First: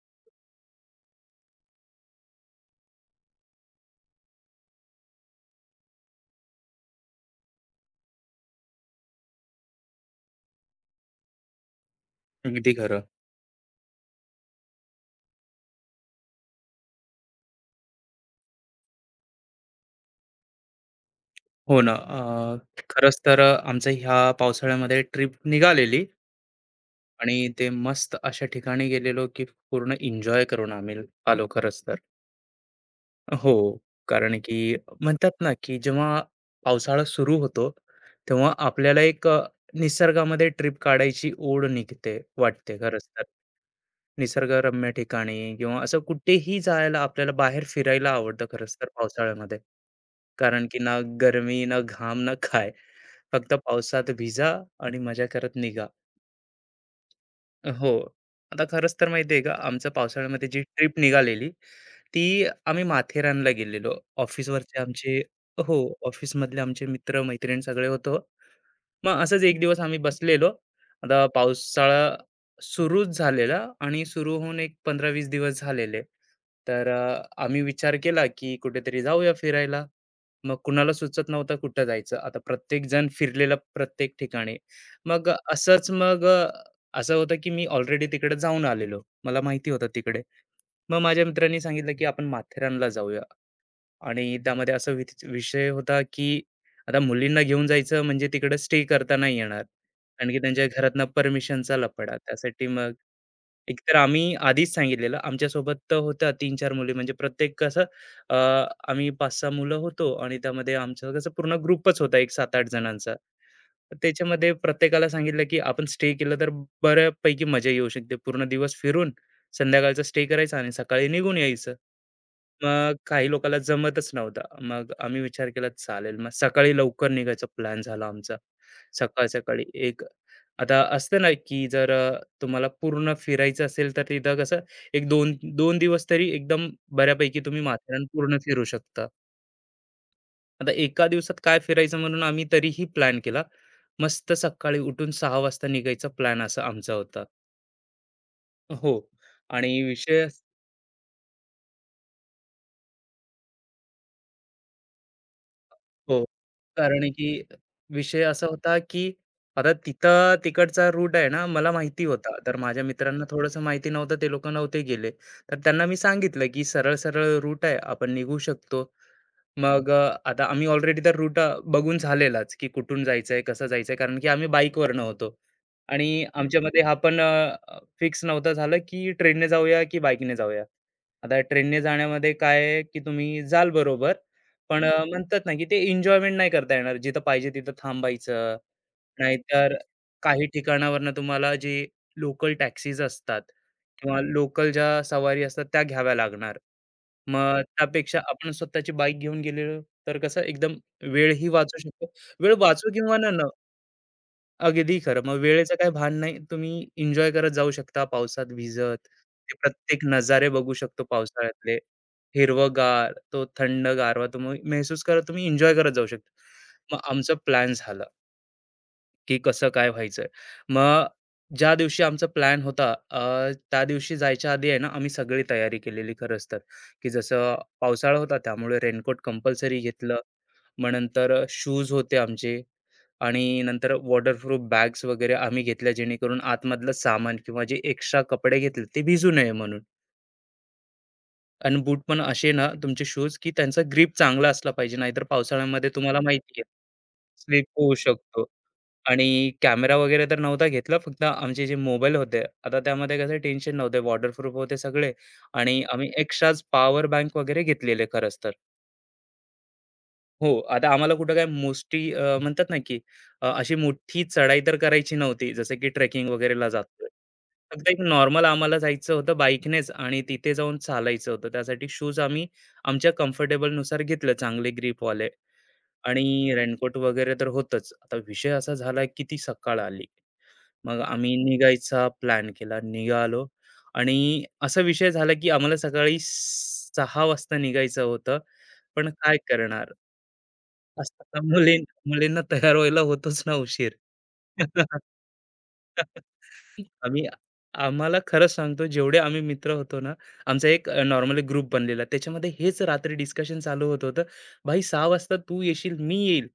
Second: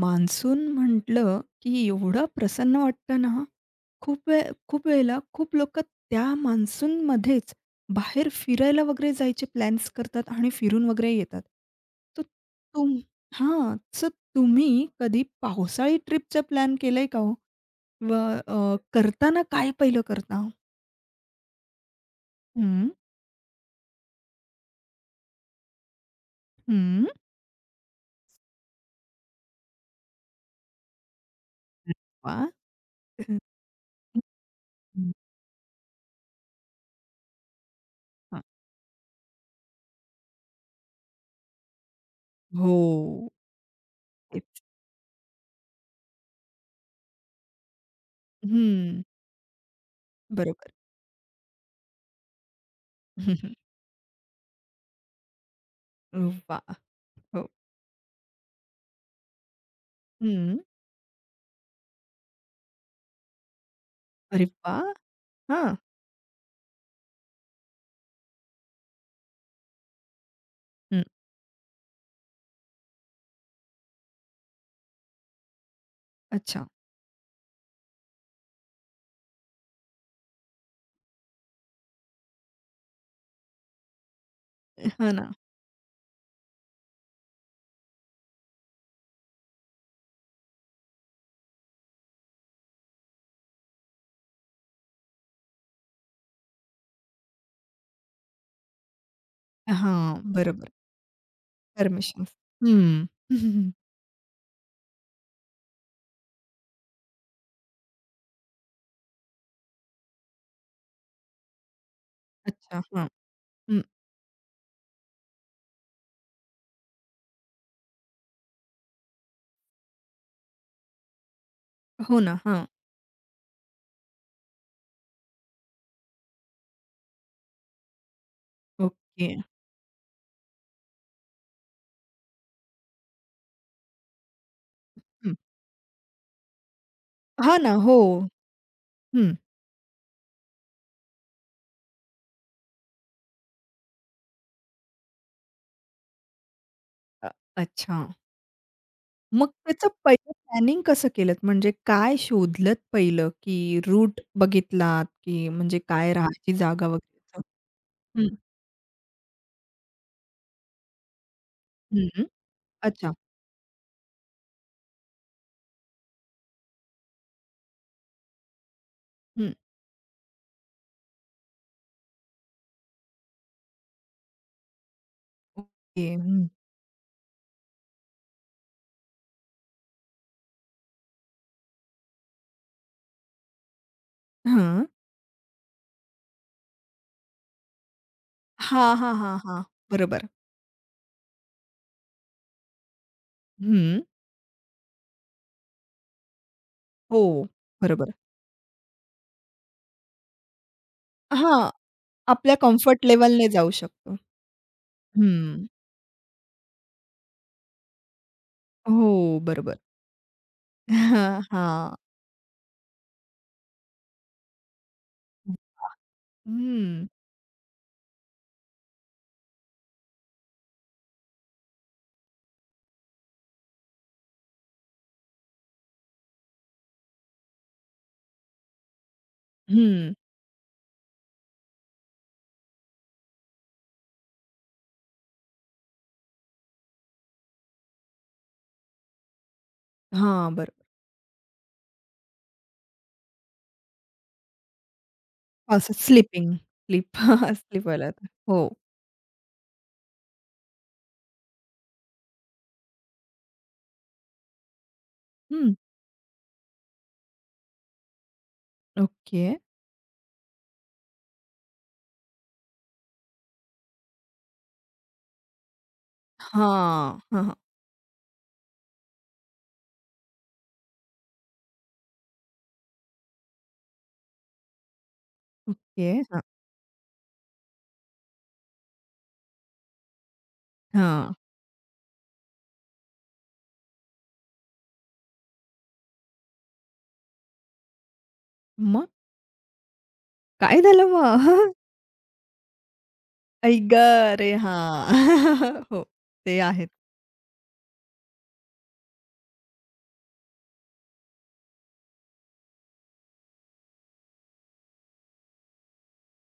Monsoon म्हटलं, की एवढं प्रसन्न वाटतं ना, खूप वेळ खूप वेळेला खूप लोकं त्या मान्सूनमध्येच बाहेर फिरायला वगैरे जायचे प्लॅन्स करतात आणि फिरून वगैरे येतात. तर अगदी तुम खरं. हां, सो तुम्ही कधी पावसाळी ट्रिपचा प्लॅन केलाय का हो? व करताना काय पहिलं करता? हो ना. हं, खरंच तर आमचं ह्या पावसाळ्यामध्ये ट्रिप निघालेली हं. आणि ते मस्त अशा ठिकाणी गेलेलो, की पूर्ण एन्जॉय करून आम्ही आलो खरंच तर. वाह! हं, हो. कारण की हं. म्हणतात ना, की जेव्हा पावसाळा सुरू होतो, हां. तेव्हा आपल्याला एक निसर्गामध्ये ट्रिप काढायची ओढ निघते वाटते हो, खरंच तर. तेच. निसर्गरम्य ठिकाणी किंवा असं कुठेही जायला आपल्याला बाहेर फिरायला आवडतं खरंच तर हं, पावसाळ्यामध्ये. कारण बरोबर. की ना गरमी, ना घाम, ना काय. हं, फक्त पावसात भिजा आणि मजा करत निघा. हं. वाह! हो. हो. आता खरंच तर माहिती आहे का, आमचं पावसाळ्यामध्ये हं. जी ट्रिप निघालेली, ती आम्ही माथेरानला गेलेलो. अरे ऑफिसवरचे वाह! आमचे हो, हां. ऑफिसमधले आमचे मित्र-मैत्रीण सगळे होतो. मग असंच एक दिवस आम्ही बसलेलो. हं. आता पावसाळा सुरूच झालेला आणि सुरू होऊन एक 15-20 दिवस झालेले. अच्छा. तर आम्ही विचार केला, की कुठेतरी जाऊया फिरायला. मग कुणाला सुचत नव्हतं कुठं जायचं. आता प्रत्येकजण फिरलेला प्रत्येक ठिकाणी. हां ना. मग असंच मग असं होतं, की मी ऑलरेडी तिकडे जाऊन आलेलो. मला माहिती होतं तिकडे. मग माझ्या मित्रांनी सांगितलं, की आपण माथेरानला जाऊया. आणि त्यामध्ये असा विषय होता, की आता मुलींना घेऊन जायचं म्हणजे तिकडे स्टे करता नाही येणार. हां, कारण की त्यांच्या बरोबर. घरातनं परमिशनचा लफडा. परमिशन्स. त्यासाठी मग हं. एकतर आम्ही आधीच सांगितलेलं. आमच्यासोबत तर होत्या 3-4 मुली म्हणजे प्रत्येक कसं अ, आम्ही 5-6 मुलं होतो आणि त्यामध्ये आमचं कसं पूर्ण ग्रुपच होता एक 7-8 अच्छा. हां. जणांचा. हं. तर त्याच्यामध्ये प्रत्येकाला सांगितलं, की आपण स्टे केलं तर बऱ्यापैकी मजा येऊ शकते. पूर्ण दिवस फिरून संध्याकाळचा स्टे करायचा आणि सकाळी निघून यायचं. हो ना. हां. मग काही लोकांना जमतच नव्हतं. मग आम्ही विचार केला चालेल. मग सकाळी लवकर निघायचा प्लॅन झाला आमचा. ओके. सकाळ-सकाळी एक आता असतं ना, की जर तुम्हाला पूर्ण फिरायचं असेल तर तिथं कसं एक हं. 2-2 दिवस तरी एकदम बऱ्यापैकी हां तुम्ही ना. हो. माथेरान पूर्ण फिरू शकता. हं. आता एका दिवसात काय फिरायचं म्हणून आम्ही तरीही प्लॅन केला. मस्त सकाळी उठून 6:00 वाजता निघायचा प्लॅन असा आमचा होता. अ, अच्छा. हो. मग आणि त्याचं विषय पहिलं प्लॅनिंग कसं केलत? म्हणजे काय शोधलत पहिलं, की रूट बघितलात, की म्हणजे काय हो. राहायची जागा कारण वगैरे की असं? विषय हं. असा होता, की आता तिथं तिकडचा रूट आहे ना, मला माहिती हं. होता. तर माझ्या अच्छा. मित्रांना थोडंसं माहिती नव्हतं, ते लोकं नव्हते गेले. तर त्यांना मी सांगितलं, की सरळ-सरळ रूट आहे, आपण निघू शकतो. हं. मग आता आम्ही ऑलरेडी तर रूट बघून झालेलाच, की कुठून जायचंय, कसं जायचंय. कारण की आम्ही बाईकवरनं होतो ओके. आणि हं. आमच्यामध्ये हा पण अ, अ, फिक्स नव्हता झालं, की ट्रेनने जाऊया की बाईकने जाऊया. आता ट्रेनने जाण्यामध्ये काय आहे, की तुम्ही जाल बरोबर, पण हां. म्हणतात ना, की ते एन्जॉयमेंट नाही करता येणार. जिथं पाहिजे तिथं थांबायचं. हां, हां, हां, हां. नाहीतर बरोबर. काही ठिकाणावरनं तुम्हाला जी लोकल टॅक्सीज असतात हं. किंवा लोकल ज्या सवारी असतात त्या घ्याव्या लागणार. हो. मग बरोबर. त्यापेक्षा आपण स्वतःची बाईक घेऊन गेलेलो तर कसं एकदम वेळही हां. वाचू शकतो. वेळ आपल्या वाचू कम्फर्ट किंवा न लेव्हलने न जाऊ शकतो. अगदी खरं. मग हं. वेळेचं काही भान नाही. तुम्ही एन्जॉय करत जाऊ शकता पावसात भिजत. हो, ते बरोबर. प्रत्येक नजारे बघू शकतो पावसाळ्यातले. हां. हिरवंगार, तो थंड गारवा तुम्ही महसूस करत तुम्ही एन्जॉय करत जाऊ शकता. मग हं, आमचा प्लॅन झाला. की कसं काय व्हायचंय. मग ज्या दिवशी आमचा प्लॅन होता त्या दिवशी जायच्या आधी आहे ना, आम्ही सगळी तयारी केलेली खरंच तर, की जसं पावसाळा होता त्यामुळे रेनकोट कंपल्सरी हं. घेतलं. मग नंतर शूज होते आमचे आणि नंतर वॉटरप्रूफ बॅग्स वगैरे आम्ही घेतल्या जेणेकरून आतमधलं सामान किंवा जे एक्स्ट्रा कपडे घेतले ते भिजू नये म्हणून. हां, बरोबर. आणि बूट पण असे ना तुमचे शूज की त्यांचा ग्रिप चांगला असला पाहिजे नाहीतर पावसाळ्यामध्ये असं तुम्हाला स्लीपिंग, माहिती आहे, स्लीप स्लिप स्लीप होऊ व्हायला होतं. शकतो. हो. आणि कॅमेरा वगैरे तर नव्हता घेतला. फक्त आमचे जे मोबाईल होते, आता त्यामध्ये कसं टेन्शन नव्हते, वॉटरप्रूफ होते सगळे हं, आणि आम्ही एक्स्ट्राच पॉवर बँक वगैरे घेतलेले खरंच तर. ओके. हो, आता आम्हाला कुठं काय मोस्टली म्हणतात ना, की अशी मोठी चढाई तर करायची नव्हती, जसं की ट्रेकिंग वगैरेला जातोय. हां. हां, हां. फक्त एक नॉर्मल आम्हाला जायचं होतं बाईकनेच आणि तिथे जाऊन चालायचं होतं. त्यासाठी शूज आम्ही आमच्या कम्फर्टेबलनुसार घेतले, चांगले ग्रिपवाले ओके. हां, आणि रेनकोट वगैरे तर होतंच. आता विषय असा झाला की ती सकाळ आली. मग हां. आम्ही निघायचा प्लॅन केला. निघालो आणि असा विषय झाला, की आम्हाला सकाळी 6 वाजता निघायचं होतं. मग पण काय करणार? काय झालं असं मग? मुलीं मुलींना तयार व्हायला होतोच ना आई उशीर. ग! अरे हां. हो, ते आहेत. आम्ही आम्हाला खरंच सांगतो जेवढे आम्ही मित्र होतो ना, आमचा एक नॉर्मली ग्रुप बनलेला. त्याच्यामध्ये हेच रात्री डिस्कशन चालू होत होतं. "भाई 6 वाजता तू येशील, मी येईल.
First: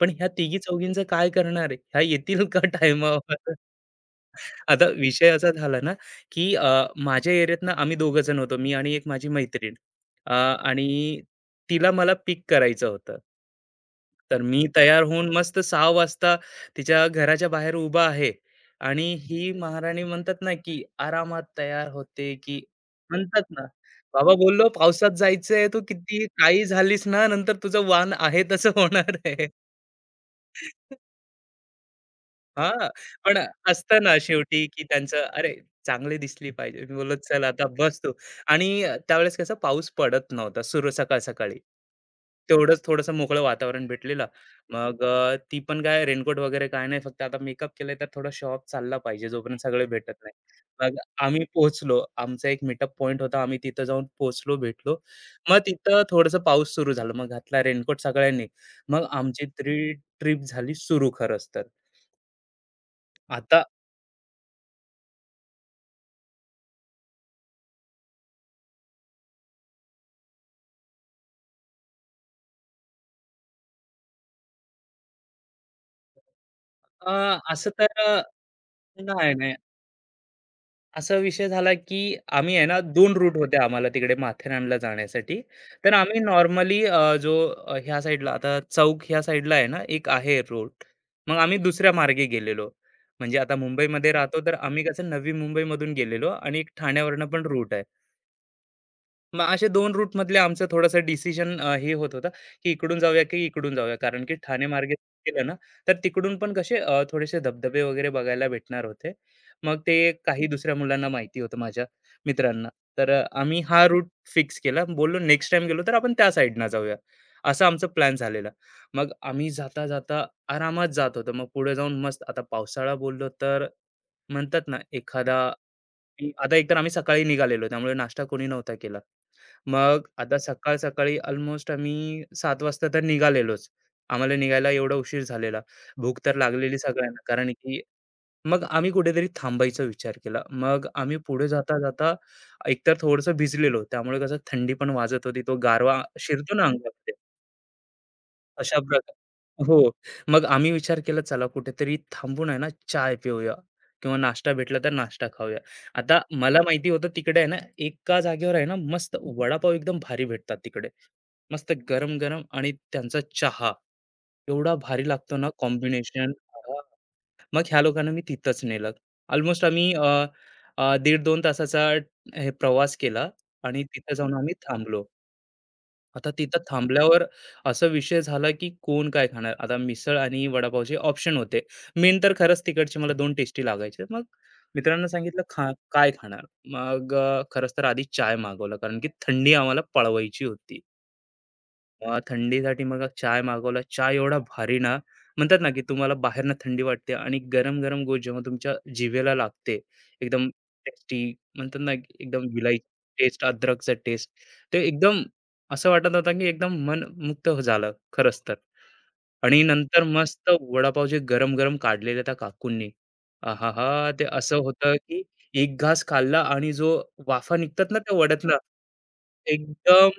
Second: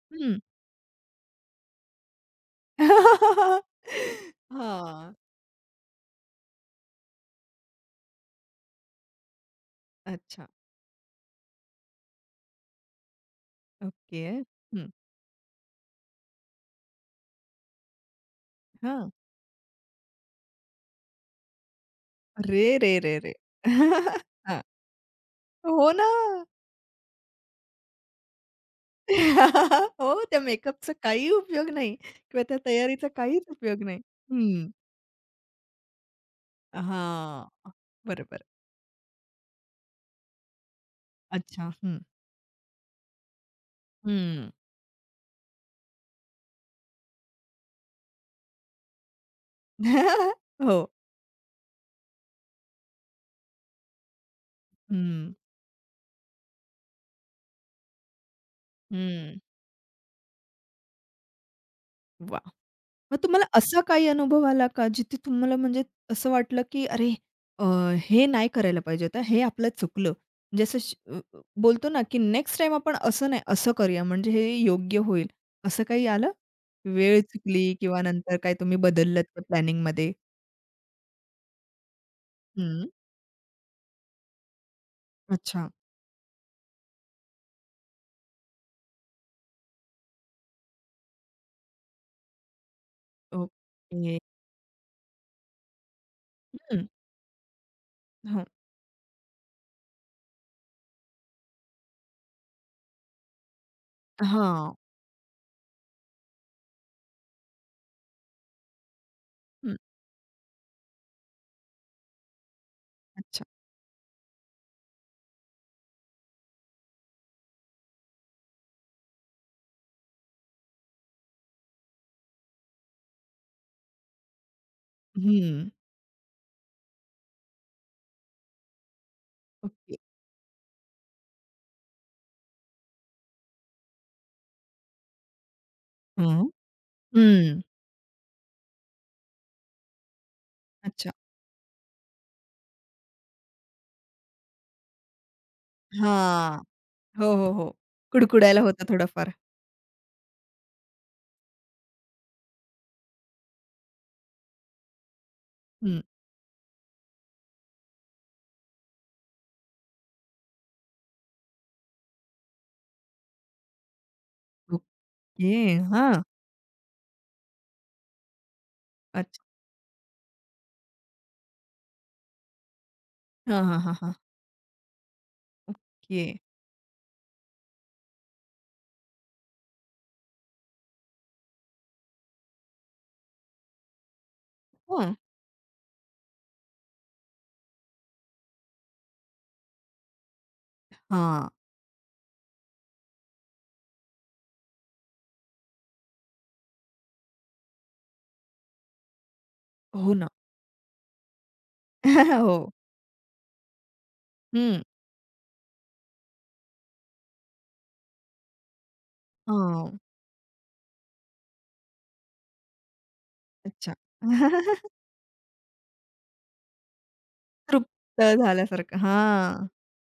पण ह्या हं. तिघी-चौघींचं काय करणार आहे? ह्या येतील का टायमावर?" आता हां. विषय असा झाला ना, की माझ्या एरियातनं आम्ही 2 जण होतो. मी आणि एक माझी मैत्रीण अच्छा. आणि तिला मला पिक करायचं होतं. ओके. तर मी हं. तयार होऊन मस्त 6 वाजता तिच्या घराच्या बाहेर उभा आहे. आणि हां. ही महाराणी म्हणतात ना, की आरामात तयार होते, की अरे रे रे रे! म्हणतात ना, "बाबा हां. बोललो पावसात जायचंय, तू हो ना. किती काही झालीस ना, नंतर तुझं वाण आहे तसं होणार आहे." हो, त्या मेकअपचा काही उपयोग नाही किंवा त्या हां, तयारीचा पण काहीच उपयोग नाही. असतं ना शेवटी, हं. की त्यांचं "अरे, चांगली दिसली पाहिजे." मी बोललो, "चल आता हां. बस तू." बरोबर. आणि त्यावेळेस कसं पाऊस पडत नव्हता सुरू सकाळ-सकाळी. अच्छा. हं. तेवढंच थोडंसं मोकळं वातावरण भेटलेलं. हं. मग ती पण काय रेनकोट वगैरे काय नाही, फक्त आता मेकअप केलाय तर थोडा शॉप ऑफ चालला पाहिजे जोपर्यंत सगळे भेटत नाही. हो. मग आम्ही पोहोचलो. आमचा एक मीटअप पॉइंट होता. आम्ही तिथं जाऊन पोहोचलो, भेटलो. हं. मग तिथं थोडंसं पाऊस सुरू झाला. मग घातला रेनकोट सगळ्यांनी. मग हं. आमची ट्रिप झाली सुरू खरंच तर. वाह! मग तुम्हाला आता असा काही अनुभव आला का जिथे तुम्हाला म्हणजे असं वाटलं, की "अरे, अ, हे नाही करायला पाहिजे होतं. हे आपलं चुकलं." म्हणजे बोलतो ना, की नेक्स्ट टाईम आपण असं नाही, असं करूया म्हणजे हे योग्य होईल. असं काही आलं? वेळ अ, असं चुकली किंवा तर नंतर काय तुम्ही बदललत नाही, त्या नाही. प्लॅनिंगमध्ये? असा विषय झाला, की आम्ही आहे ना हं. 2 रूट होते आम्हाला तिकडे माथेरानला जाण्यासाठी. अच्छा. तर आम्ही नॉर्मली जो ह्या साईडला आता चौक ह्या साईडला आहे ना एक आहे रूट. मग आम्ही दुसऱ्या मार्गे गेलेलो. म्हणजे आता मुंबईमध्ये ओके. राहतो तर आम्ही कसं नवी मुंबईमधून गेलेलो आणि एक हं. ठाण्यावरनं पण रूट आहे. हं. मग असे दोन रूटमधले आमचं थोडंसं डिसिजन हे होत होतं, की इकडून जाऊया की इकडून जाऊया. कारण की ठाणे हां. मार्गे गेलं ना, तर तिकडून पण कसे थोडेसे धबधबे वगैरे बघायला भेटणार होते. हं. मग ते काही दुसऱ्या मुलांना माहिती होतं माझ्या मित्रांना. तर अच्छा. आम्ही हा रूट फिक्स केला. बोललो नेक्स्ट टाईम गेलो तर आपण त्या साईडनं जाऊया. असा आमचा प्लॅन झालेला. मग आम्ही जाता-जाता आरामात जात होतो. मग पुढे जाऊन मस्त आता पावसाळा बोललो तर म्हणतात ना एखादा हं. की आता एकतर आम्ही सकाळी निघालेलो, त्यामुळे नाश्ता कोणी नव्हता केला. ओके. मग आता सकाळ-सकाळी अल्मोस्ट आम्ही 7 वाजता तर निघालेलोच. आम्हाला निघायला एवढा उशीर झालेला. भूक तर हं. लागलेली सगळ्यांना, कारण हं. की मग आम्ही कुठेतरी थांबायचा विचार केला. मग अच्छा. आम्ही पुढे जाता-जाता एकतर थोडंसं भिजलेलो, त्यामुळे कसं थंडी पण वाजत होती. तो गारवा शिरतो हां. ना अंगामध्ये. हो, हो, हो. कुडकुडायला अशा होतं प्रकार थोडंफार. हो. मग आम्ही विचार केला चला कुठेतरी थांबून आहे ना चाय पिऊया किंवा नाश्ता भेटला तर नाश्ता खाऊया. हं. आता मला माहिती होतं तिकडे आहे ना एका जागेवर आहे ना मस्त वडापाव एकदम भारी भेटतात तिकडे. मस्त गरम-गरम आणि त्यांचा चहा एवढा भारी लागतो ना ओके. हां. कॉम्बिनेशन. मग ह्या लोकांना मी तिथंच नेलं. अच्छा. ऑलमोस्ट आम्ही अ, अ, दीड 2 तासाचा हे प्रवास केला हां, हां, आणि हां, तिथे हां. जाऊन आम्ही थांबलो. ओके. आता तिथं थांबल्यावर असा विषय झाला, की कोण काय खाणार? आता मिसळ आणि वडापावचे ऑप्शन होते. मेन तर खरंच तिकडचे मला 2 टेस्टी लागायचे. मग मित्रांना हं. सांगितलं, "खा काय खाणार?" मग खरंच तर आधी चाय मागवला कारण की थंडी आम्हाला पळवायची होती. हां. थंडीसाठी मग चाय मागवला. चाय एवढा भारी ना, म्हणतात ना, की तुम्हाला बाहेरनं थंडी वाटते आणि गरम-गरम गोष्ट जेव्हा तुमच्या जिभेला लागते, हो ना. एकदम टेस्टी म्हणतात ना, की एकदम हो. विलायची टेस्ट, अद्रकचा टेस्ट. ते हं. एकदम असं वाटत होतं, की एकदम मन झालं खरंच तर. आणि हां. नंतर मस्त वडापाव जे गरम-गरम काढलेले त्या काकूंनी. आहाहा! अच्छा. ते असं होतं, की एक घास खाल्ला आणि जो वाफा निघतात ना त्या तृप्त वड्यातनं, झाल्यासारखं. हां. एकदम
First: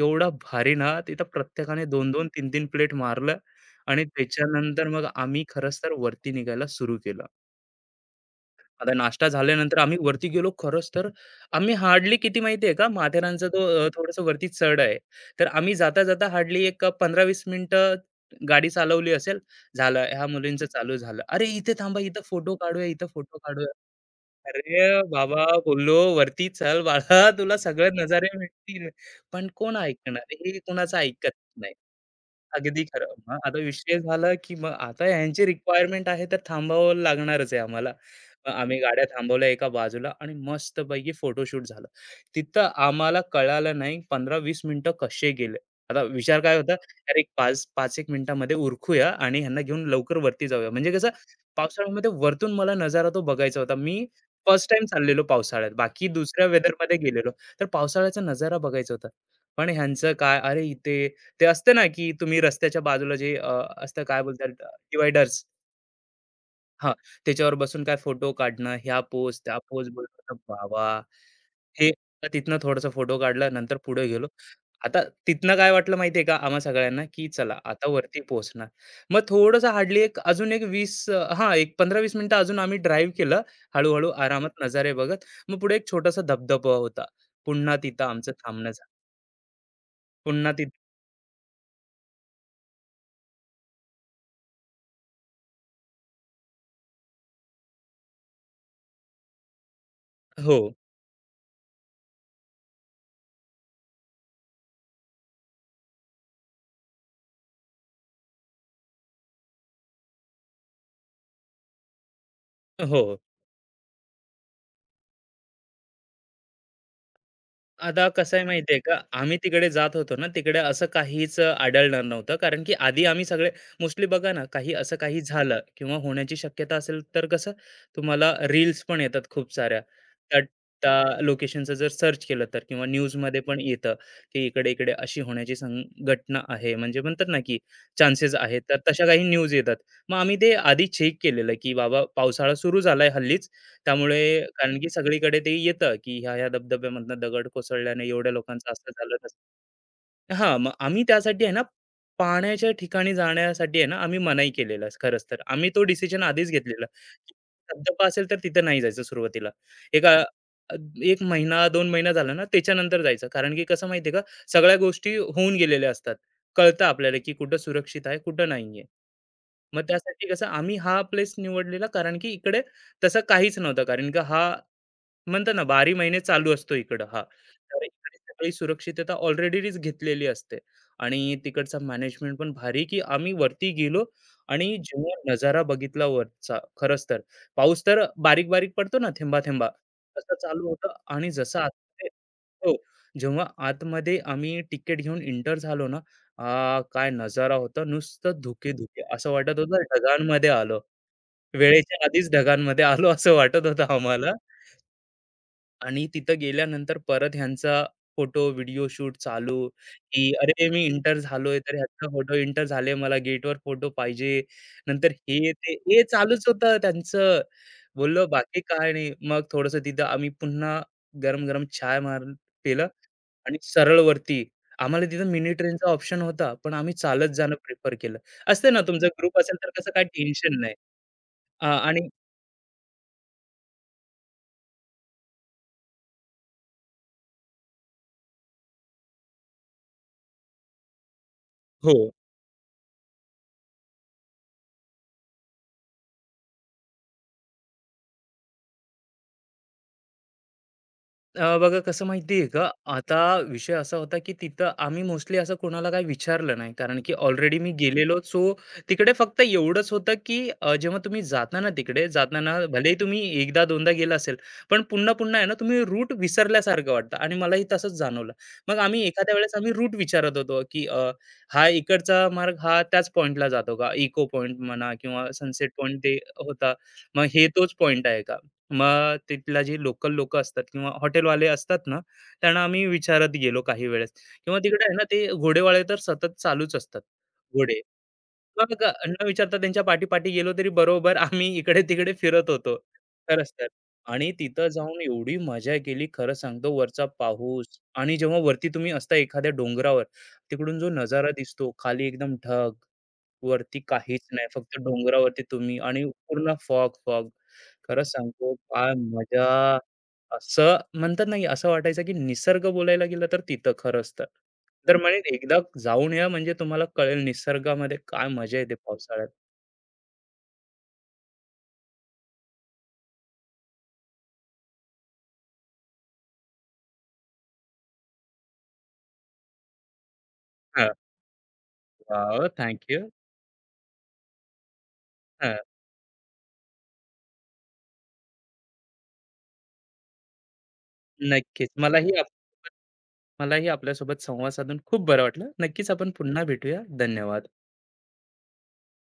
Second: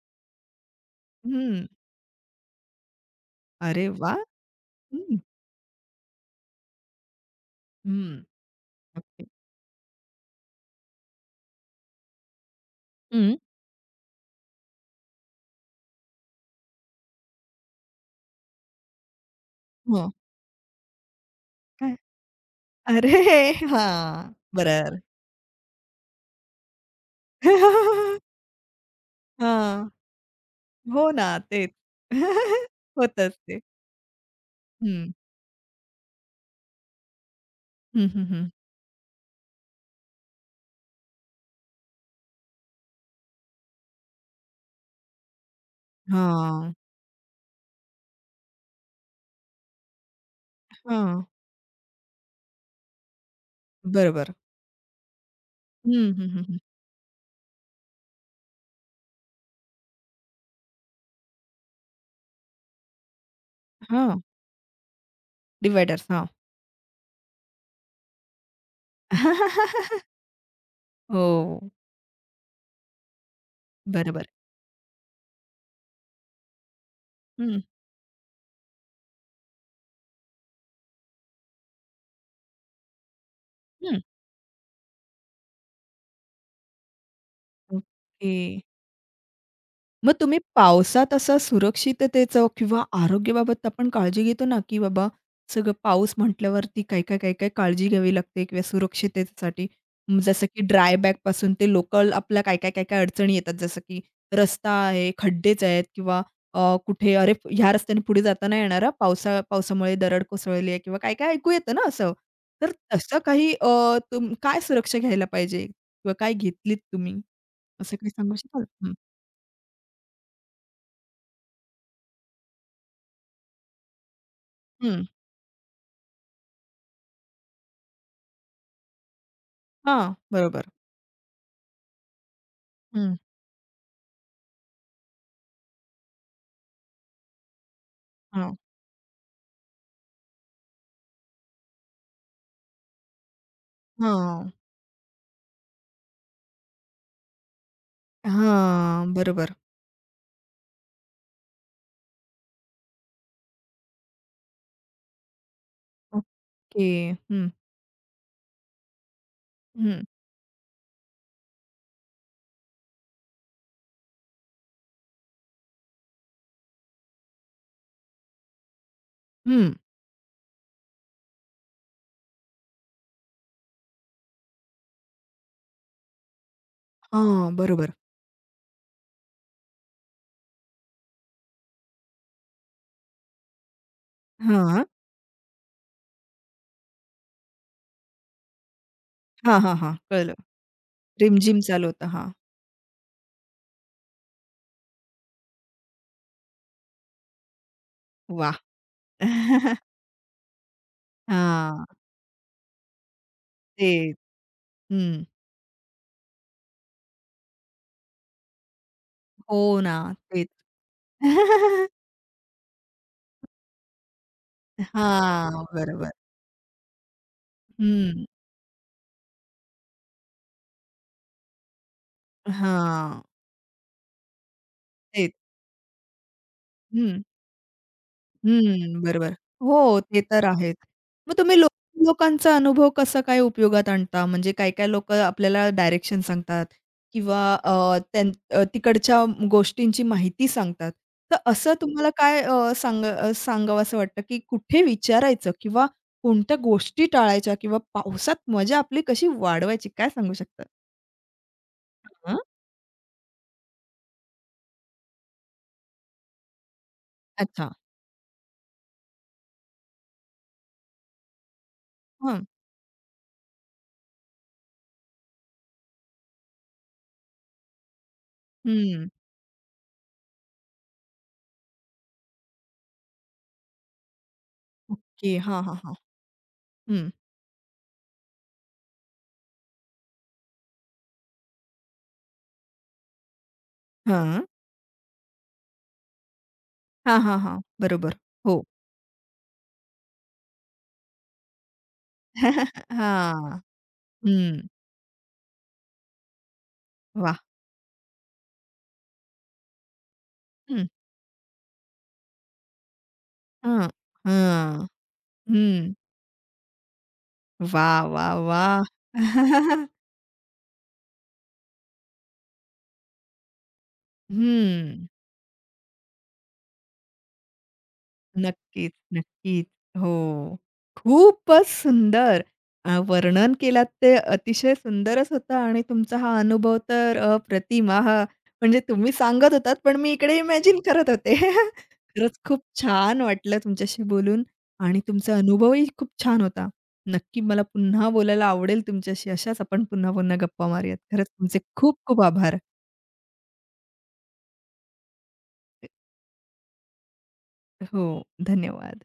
एवढा भारी ना, तिथं हं. प्रत्येकाने 2-2, 3-3 प्लेट मारलं अरे आणि वाह! त्याच्यानंतर मग हं. आम्ही खरंच तर वरती निघायला सुरू केलं. हं. आता ओके. नाश्ता झाल्यानंतर आम्ही वरती गेलो खरंच तर आम्ही हार्डली किती माहिती का? हं. माथेरानचा तो थोडंसं वरती चढ आहे. तर आम्ही जाता-जाता हार्डली एक 15 मिनिटं गाडी चालवली असेल. झालं हो. ह्या मुलींचं चालू झालं. "अरे, इथे काय? थांबा, इथं फोटो काढूया, इथं अरे! फोटो काढूया." हां, बरं. अरे बाबा बोललो, "वरती चल बाळा, तुला सगळे नजारे भेटतील." पण कोण हां. ऐकणार? हे कोणाचं हो ना, ऐकत तेच. नाही. अगदी खरं. होतंच मग आता ते. विषय झाला, की मग आता हं. ह्यांची रिक्वायरमेंट आहे तर थांबावं लागणारच आहे आम्हाला. हं, हं, हं. मग आम्ही गाड्या थांबवल्या एका बाजूला आणि मस्तपैकी फोटोशूट झालं. तिथं आम्हाला कळालं नाही 15-20 मिनिटं कसे गेले. आता विचार काय होता, हां. "अरे 5-5 एक मिनिटामध्ये उरकूया आणि ह्यांना घेऊन लवकर वरती जाऊया." म्हणजे कसं हां. पावसाळ्यामध्ये वरतून मला नजारा तो बघायचा होता. मी बरोबर. फर्स्ट टाईम चाललेलो पावसाळ्यात. बाकी हं, हं, हं, दुसऱ्या हं. वेदरमध्ये गेलेलो. तर पावसाळ्याचा नजारा बघायचा होता. पण ह्यांचं काय, "अरे इथे ते असतं ना, की तुम्ही रस्त्याच्या बाजूला जे असतं हां, काय बोलतात डिव्हायडर्स डिव्हायडर्स. हां. हां, त्याच्यावर बसून काय फोटो काढणं, ह्या पोज, त्या पोज बोलतो बाबा, हो. हे तिथनं थोडासा फोटो काढला, नंतर पुढे गेलो. बरोबर. आता तिथनं काय वाटलं माहिती आहे का आम्हा सगळ्यांना, की चला हं, आता वरती पोहोचणार. मग थोडंसं हार्डली एक अजून एक 20 हां, एक 15-20 मिनिटं अजून आम्ही ड्राईव्ह केलं. हं. हळू आरामात नजारे बघत. मग पुढे एक छोटासा धबधबा होता. पुन्हा तिथं आमचं ओके. थांबणं झालं. मग तुम्ही पुन्हा तिथं पावसात असं सुरक्षिततेचं किंवा आरोग्याबाबत आपण काळजी घेतो ना, की बाबा सगळं पाऊस म्हटल्यावरती काय, काय, काय, काय काळजी घ्यावी लागते किंवा सुरक्षिततेसाठी. जसं हो, की ड्राय बॅगपासून ते लोकल आपल्या काय, काय, काय, काय अडचणी येतात. जसं की रस्ता आहे, खड्डेच आहेत किंवा अ, कुठे "अरे, ह्या रस्त्याने पुढे जाता नाही येणार हां, पावसामुळे दरड कोसळली आहे" किंवा काय, काय ऐकू येतं ना असं. तर हो. तसं काही. काय सुरक्षा घ्यायला पाहिजे किंवा काय घेतलीत तुम्ही? असं आता काही सांगू कसं आहे शकाल? माहिती आहे हं. का, आम्ही तिकडे जात होतो ना, तिकडे असं काहीच आढळणार नव्हतं. कारण की आधी आम्ही सगळे मोस्टली बघा ना, काही असं हं. काही झालं किंवा होण्याची शक्यता असेल, तर कसं तुम्हाला रील्स पण येतात खूप साऱ्या. हां, त्या बरोबर. त्या लोकेशनचं जर सर्च केलं तर किंवा हं. न्यूजमध्ये पण येतं, की इकडे-इकडे अशी होण्याची घटना आहे. म्हणजे म्हणतात ना, की चान्सेस हां, आहेत. तर तशा काही न्यूज येतात. मग आम्ही ते आधी चेक केलेलं, की बाबा पावसाळा सुरू झालाय हल्लीच. त्यामुळे हां. कारण की सगळीकडे ते येतं, की ह्या-ह्या धबधब्यामधनं दगड कोसळल्याने एवढ्या लोकांचं असं हां, झालं, तसं बरोबर. हां, मग आम्ही त्यासाठी आहे ना, पाण्याच्या ठिकाणी जाण्यासाठी आहे ना, आम्ही मनाई केलेलं खरंच तर. आम्ही तो डिसिजन आधीच घेतलेला. ओके. की हं, धबधबा असेल तर तिथं नाही जायचं सुरुवातीला. हं, एक 1 महिना, 2 महिना झाला ना, त्याच्यानंतर जायचं. कारण की कसं माहिती आहे का, सगळ्या गोष्टी होऊन गेलेल्या असतात. कळतं आपल्याला की कुठं सुरक्षित आहे, कुठं नाहीये. हं. मग त्यासाठी कसं आम्ही हा प्लेस निवडलेला कारण की इकडे तसं काहीच नव्हतं. कारण की हा म्हणतात ना 12 महिने चालू असतो इकडं हा. हां, तर बरोबर. इकडे सगळी सुरक्षितता ऑलरेडीच घेतलेली असते आणि तिकडचा मॅनेजमेंट पण भारी, की आम्ही वरती गेलो आणि हां. जेव्हा नजारा बघितला वरचा, खरंच तर. पाऊस तर बारीक-बारीक पडतो ना हां, थेंबा-थेंबा, हां, हां. कळलं. तसं चालू होतं आणि जसं रिमझिम चालू होतं. आतमध्ये हां. हो, जेव्हा आतमध्ये आम्ही तिकीट घेऊन एंटर झालो ना, काय नजारा होता. नुसतं वाह! धुके-धुके असं वाटत होतं ढगांमध्ये आलो. हां, वेळेच्या आधीच ढगांमध्ये आलो असं वाटत होतं तेच. आम्हाला. हं. आणि तिथं गेल्यानंतर परत ह्यांचा फोटो, व्हिडिओ शूट चालू, हो ना, की तेच. "अरे, मी इंटर झालोय, तर ह्याचा फोटो इंटर झाले, मला गेटवर फोटो पाहिजे." नंतर हे, हां, ते, हे बरोबर. चालूच होतं त्यांचं. हं. बोललो, "बाकी काय नाही." मग थोडंसं तिथं आम्ही पुन्हा गरम-गरम चाय पिलं हां, आणि सरळ वरती. आम्हाला तिथं तेच. मिनी ट्रेनचा ऑप्शन होता, पण आम्ही हं. चालत जाणं प्रिफर केलं. असते ना, हं, तुमचा बरोबर. ग्रुप असेल तर कसं हो, काय ते तर टेन्शन नाही. आहेत. मग तुम्ही अ, लो आणि लोकांचा अनुभव कसा काय उपयोगात आणता? म्हणजे काही-काही लोकं आपल्याला डायरेक्शन सांगतात किंवा त्यां तिकडच्या गोष्टींची माहिती सांगतात. तर असं हो. तुम्हाला काय सांगावसं वाटतं, की कुठे विचारायचं किंवा कोणत्या गोष्टी टाळायच्या किंवा पावसात मजा आपली कशी वाढवायची? काय सांगू शकता? बघा कसं हां, माहिती का, आता विषय असा होता की तिथं आम्ही मोस्टली असं कोणाला काही विचारलं नाही. कारण की ऑलरेडी अच्छा. मी गेलेलो. सो तिकडे फक्त एवढंच होतं की जेव्हा तुम्ही जाता ना तिकडे, जाता हं, ना भलेही तुम्ही एकदा दोनदा गेला असेल, पण पुन्हा-पुन्हा आहे ना तुम्ही रूट विसरल्यासारखं वाटतं आणि मलाही तसंच जाणवलं. मग आम्ही हं. एखाद्या वेळेस आम्ही रूट विचारत होतो की हा इकडचा मार्ग हा त्याच पॉइंटला जातो का? इको पॉइंट म्हणा किंवा ओके. हां, सनसेट हां, हां. पॉइंट ते होता. हं. मग हे तोच पॉइंट आहे का? मग तिथला जे लोकल लोकं असतात किंवा हॉटेलवाले असतात ना, त्यांना आम्ही विचारत गेलो काही वेळेस हां. किंवा तिकडे आहे ना, ते घोडेवाले तर सतत चालूच असतात, हां, हां, हां. घोडे. बरोबर. हो. मग न विचारता त्यांच्या पाठी-पाठी गेलो तरी बरोबर आम्ही इकडे-तिकडे फिरत होतो. खरंच हां. तर. आणि हं. तिथं जाऊन एवढी मजा केली खरं सांगतो वरचा वाह! पाऊस आणि जेव्हा वरती तुम्ही असता एखाद्या डोंगरावर, तिकडून हं. जो नजारा दिसतो, खाली एकदम ढग. वरती हं. काहीच नाही. फक्त हं. डोंगरावरती तुम्ही हं. आणि पूर्ण फॉग, फॉग. वाह, खरंच वाह, सांगतो वाह! काय मजा. असं म्हणतात ना, की असं वाटायचं, की निसर्ग बोलायला गेलं तर तिथं खरंच तर. तर हं. म्हणेन एकदा जाऊन या म्हणजे तुम्हाला कळेल निसर्गामध्ये काय मजा येते नक्कीच, पावसाळ्यात. नक्कीच. हो. खूपच सुंदर वर्णन केलात ते अतिशय सुंदरच होतं आणि तुमचा हा अनुभव तर अप्रतिम आहा! म्हणजे तुम्ही सांगत होतात, पण मी इकडे इमॅजिन हां. करत होते. खरंच वॉव! खूप थँक यू. छान वाटलं तुमच्याशी बोलून आणि तुमचा अनुभवही खूप छान होता. नक्की मला पुन्हा बोलायला आवडेल तुमच्याशी. अशाच आपण पुन्हा-पुन्हा गप्पा मारूयात. खरंच तुमचे नक्कीच. खूप खूप आभार. मलाही आपल्यासोबत संवाद साधून खूप बरं वाटलं. नक्कीच आपण पुन्हा भेटूया. धन्यवाद. हो, धन्यवाद.